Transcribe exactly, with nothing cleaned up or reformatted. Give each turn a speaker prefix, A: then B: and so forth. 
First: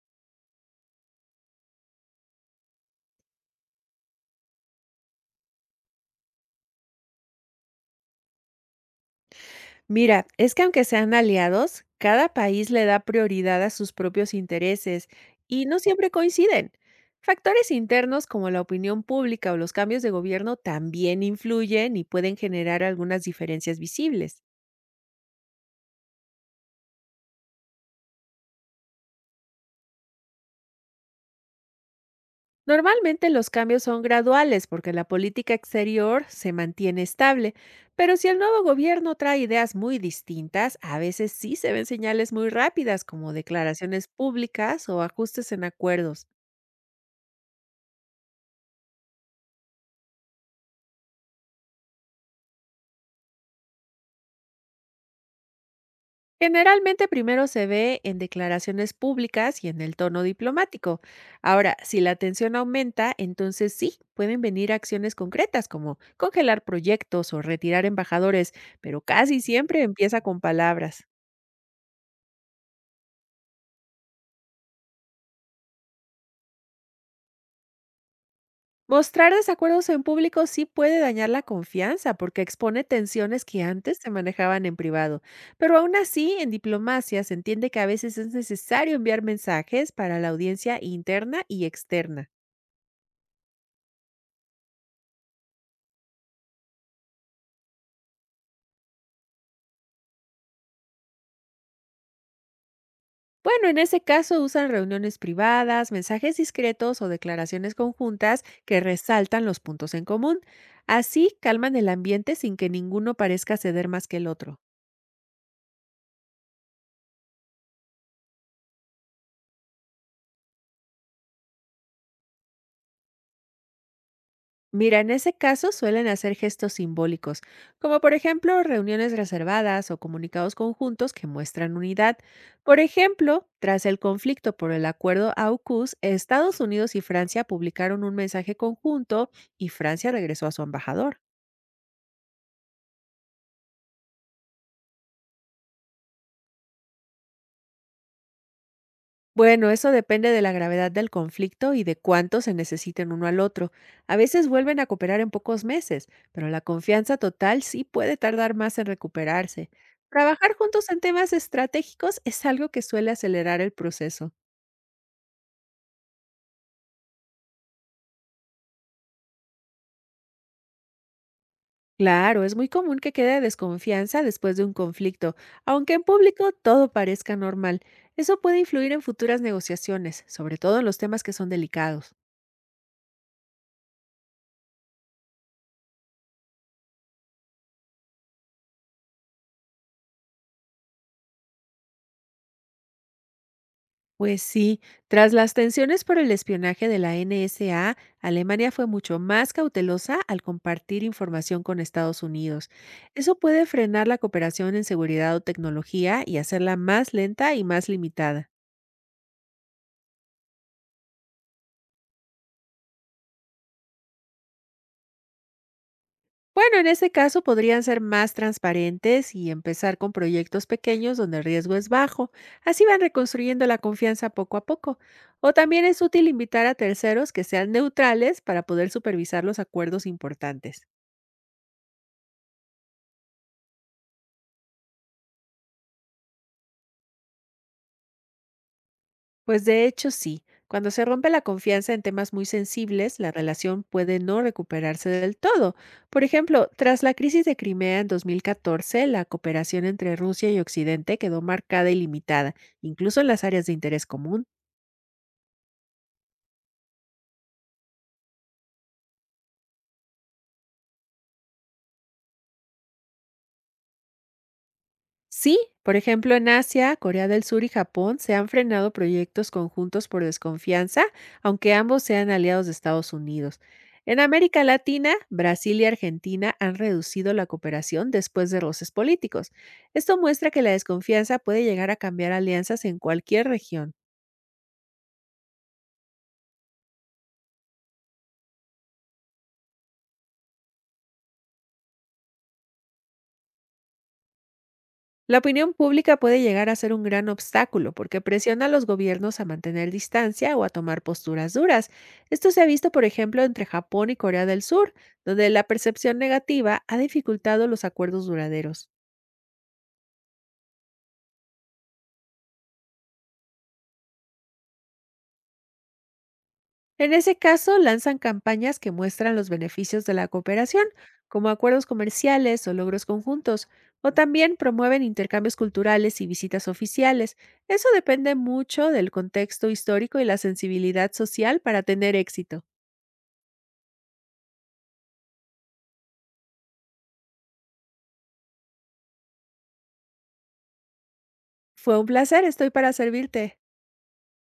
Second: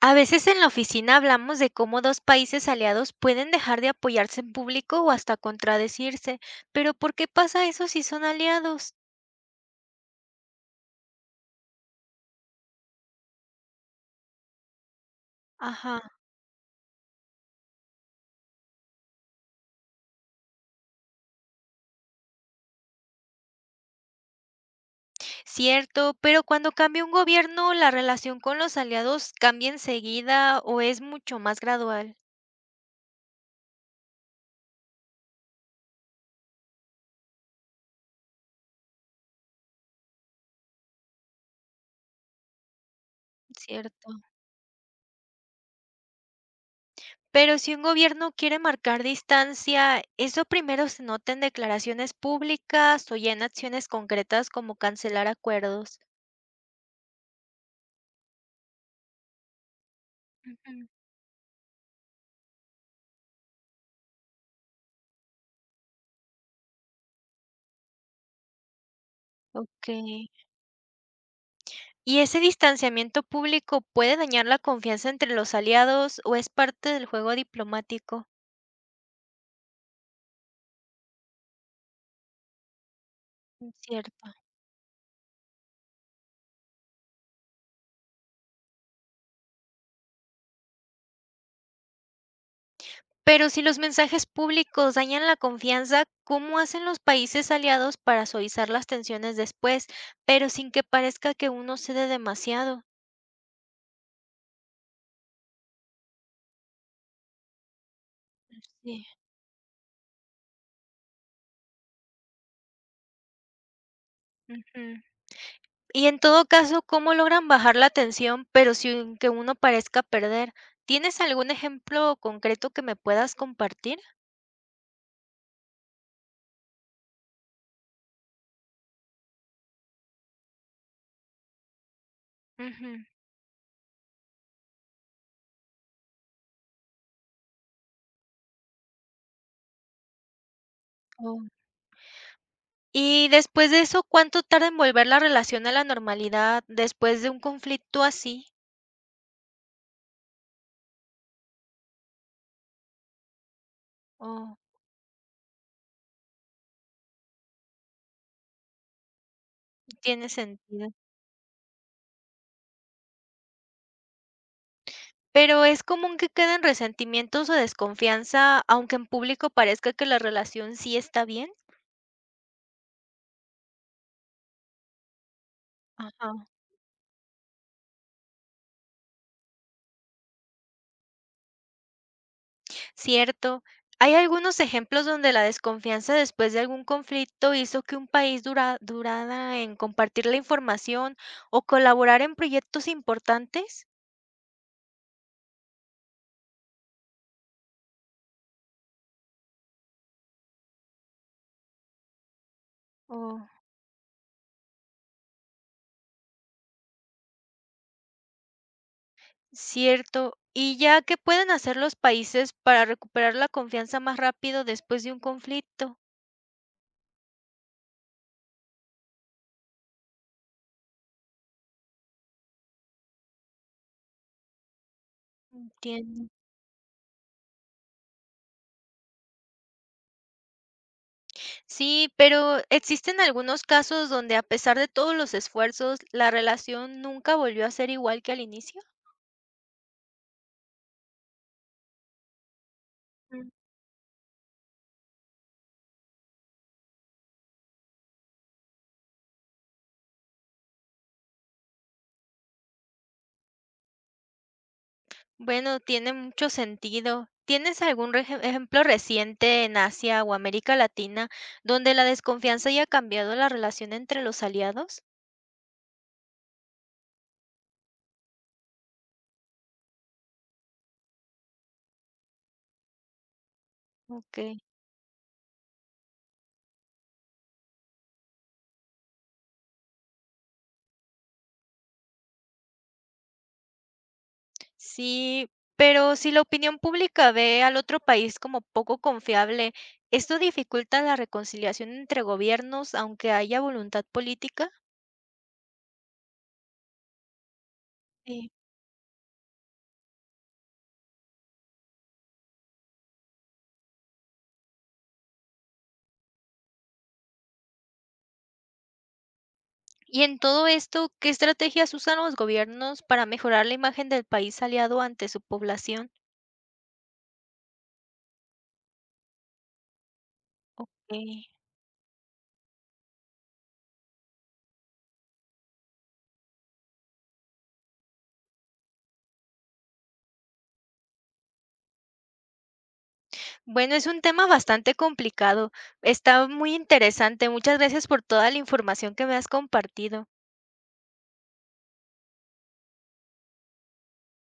A: A veces en la oficina hablamos de cómo dos países aliados pueden dejar de apoyarse en público o hasta contradecirse, pero ¿por qué pasa eso si son aliados?
B: Mira, es que aunque sean aliados, cada país le da prioridad a sus propios intereses y no
A: Ajá,
B: siempre coinciden. Factores internos como la opinión pública o los cambios de gobierno también influyen y pueden generar algunas diferencias visibles.
A: cierto, pero cuando cambia un gobierno, ¿la relación con los aliados cambia enseguida o es mucho más gradual?
B: Normalmente los cambios son graduales porque la política exterior se mantiene estable, pero si el nuevo gobierno trae ideas muy distintas, a veces sí se ven señales muy rápidas como declaraciones
A: Cierto.
B: públicas o ajustes en acuerdos.
A: Pero si un gobierno quiere marcar distancia, ¿eso primero se nota en declaraciones públicas o ya en acciones concretas como cancelar acuerdos?
B: Generalmente primero se ve en declaraciones públicas y en el tono
A: Ujú.
B: diplomático. Ahora, si la tensión aumenta, entonces sí, pueden venir acciones concretas como congelar proyectos o retirar embajadores, pero casi siempre
A: Ok.
B: empieza con palabras.
A: ¿Y ese distanciamiento público puede dañar la confianza entre los aliados o es parte del juego diplomático?
B: Mostrar desacuerdos en público sí puede dañar la confianza porque expone tensiones que antes se
A: Cierto.
B: manejaban en privado, pero aún así en diplomacia se entiende que a veces es necesario enviar mensajes para la audiencia interna y externa.
A: Pero si los mensajes públicos dañan la confianza, ¿cómo hacen los países aliados para suavizar las tensiones después, pero sin que parezca que uno cede demasiado?
B: Bueno, en ese caso usan reuniones privadas, mensajes discretos o declaraciones conjuntas que
A: Sí.
B: resaltan los puntos en común. Así calman el ambiente sin que ninguno parezca ceder más que el otro.
A: Ujú. Y en todo caso, ¿cómo logran bajar la tensión, pero sin que uno parezca perder? ¿Tienes algún ejemplo concreto que me puedas compartir?
B: Mira, en ese caso suelen hacer gestos simbólicos, como por ejemplo reuniones reservadas o comunicados conjuntos que muestran unidad. Por ejemplo, tras el conflicto por el acuerdo AUKUS, Estados Unidos y Francia publicaron un mensaje conjunto y Francia regresó a su embajador.
A: Ujú. Y después de eso, ¿cuánto tarda en volver la relación a la normalidad después de un conflicto así?
B: Bueno, eso depende de la gravedad del conflicto y de cuánto se necesiten uno al otro. A veces
A: Oh,
B: vuelven a cooperar en pocos meses, pero la confianza total sí puede tardar más en recuperarse.
A: tiene
B: Trabajar
A: sentido.
B: juntos en temas estratégicos es algo que suele acelerar el proceso.
A: Pero ¿es común que queden resentimientos o desconfianza, aunque en público parezca que la relación sí está bien?
B: Claro, es muy común que quede desconfianza después de un conflicto, aunque en
A: Ajá.
B: público todo parezca normal. Eso puede influir en futuras negociaciones, sobre todo en los temas que son delicados.
A: Cierto. ¿Hay algunos ejemplos donde la desconfianza después de algún conflicto hizo que un país dura, durara en compartir la información o colaborar en proyectos importantes?
B: Pues sí, tras las tensiones por el espionaje de la N S A, Alemania fue mucho más cautelosa al compartir información con Estados Unidos. Eso
A: Oh.
B: puede frenar la cooperación en seguridad o tecnología y hacerla más lenta y más limitada.
A: Cierto. ¿Y ya qué pueden hacer los países para recuperar la confianza más rápido después de un conflicto?
B: Bueno, en ese caso podrían ser más transparentes y empezar con proyectos pequeños donde el riesgo es bajo. Así van reconstruyendo la confianza poco a poco. O también es útil
A: Entiendo.
B: invitar a terceros que sean neutrales para poder supervisar los acuerdos importantes.
A: Sí, pero ¿existen algunos casos donde a pesar de todos los esfuerzos, la relación nunca volvió a ser igual que al inicio?
B: Pues de hecho sí, cuando se rompe la confianza en temas muy sensibles, la
A: Mm.
B: relación puede no recuperarse del todo. Por ejemplo, tras la crisis de Crimea en dos mil catorce, la cooperación entre Rusia y Occidente quedó marcada y limitada, incluso en las áreas de interés común.
A: Bueno, tiene mucho sentido. ¿Tienes algún reje- ejemplo reciente en Asia o América Latina donde la desconfianza haya cambiado la relación entre los aliados?
B: Sí, por ejemplo, en Asia, Corea del Sur y Japón se han frenado proyectos conjuntos por desconfianza, aunque ambos sean aliados de Estados Unidos. En
A: Ok.
B: América Latina, Brasil y Argentina han reducido la cooperación después de roces políticos. Esto muestra que la desconfianza puede llegar a cambiar alianzas en cualquier región.
A: Sí, pero si la opinión pública ve al otro país como poco confiable, ¿esto dificulta la reconciliación entre gobiernos aunque haya voluntad política?
B: La opinión pública puede llegar a ser un gran obstáculo porque
A: Sí.
B: presiona a los gobiernos a mantener distancia o a tomar posturas duras. Esto se ha visto, por ejemplo, entre Japón y Corea del Sur, donde la percepción negativa ha dificultado los acuerdos duraderos.
A: Y en todo esto, ¿qué estrategias usan los gobiernos para mejorar la imagen del país aliado ante su población?
B: En ese caso, lanzan campañas que muestran los beneficios de la cooperación,
A: Ok.
B: como acuerdos comerciales o logros conjuntos, o también promueven intercambios culturales y visitas oficiales. Eso depende mucho del contexto histórico y la sensibilidad social para tener éxito.
A: Bueno, es un tema bastante complicado. Está muy interesante. Muchas gracias por toda la información que me has compartido.
B: Fue un placer, estoy para servirte.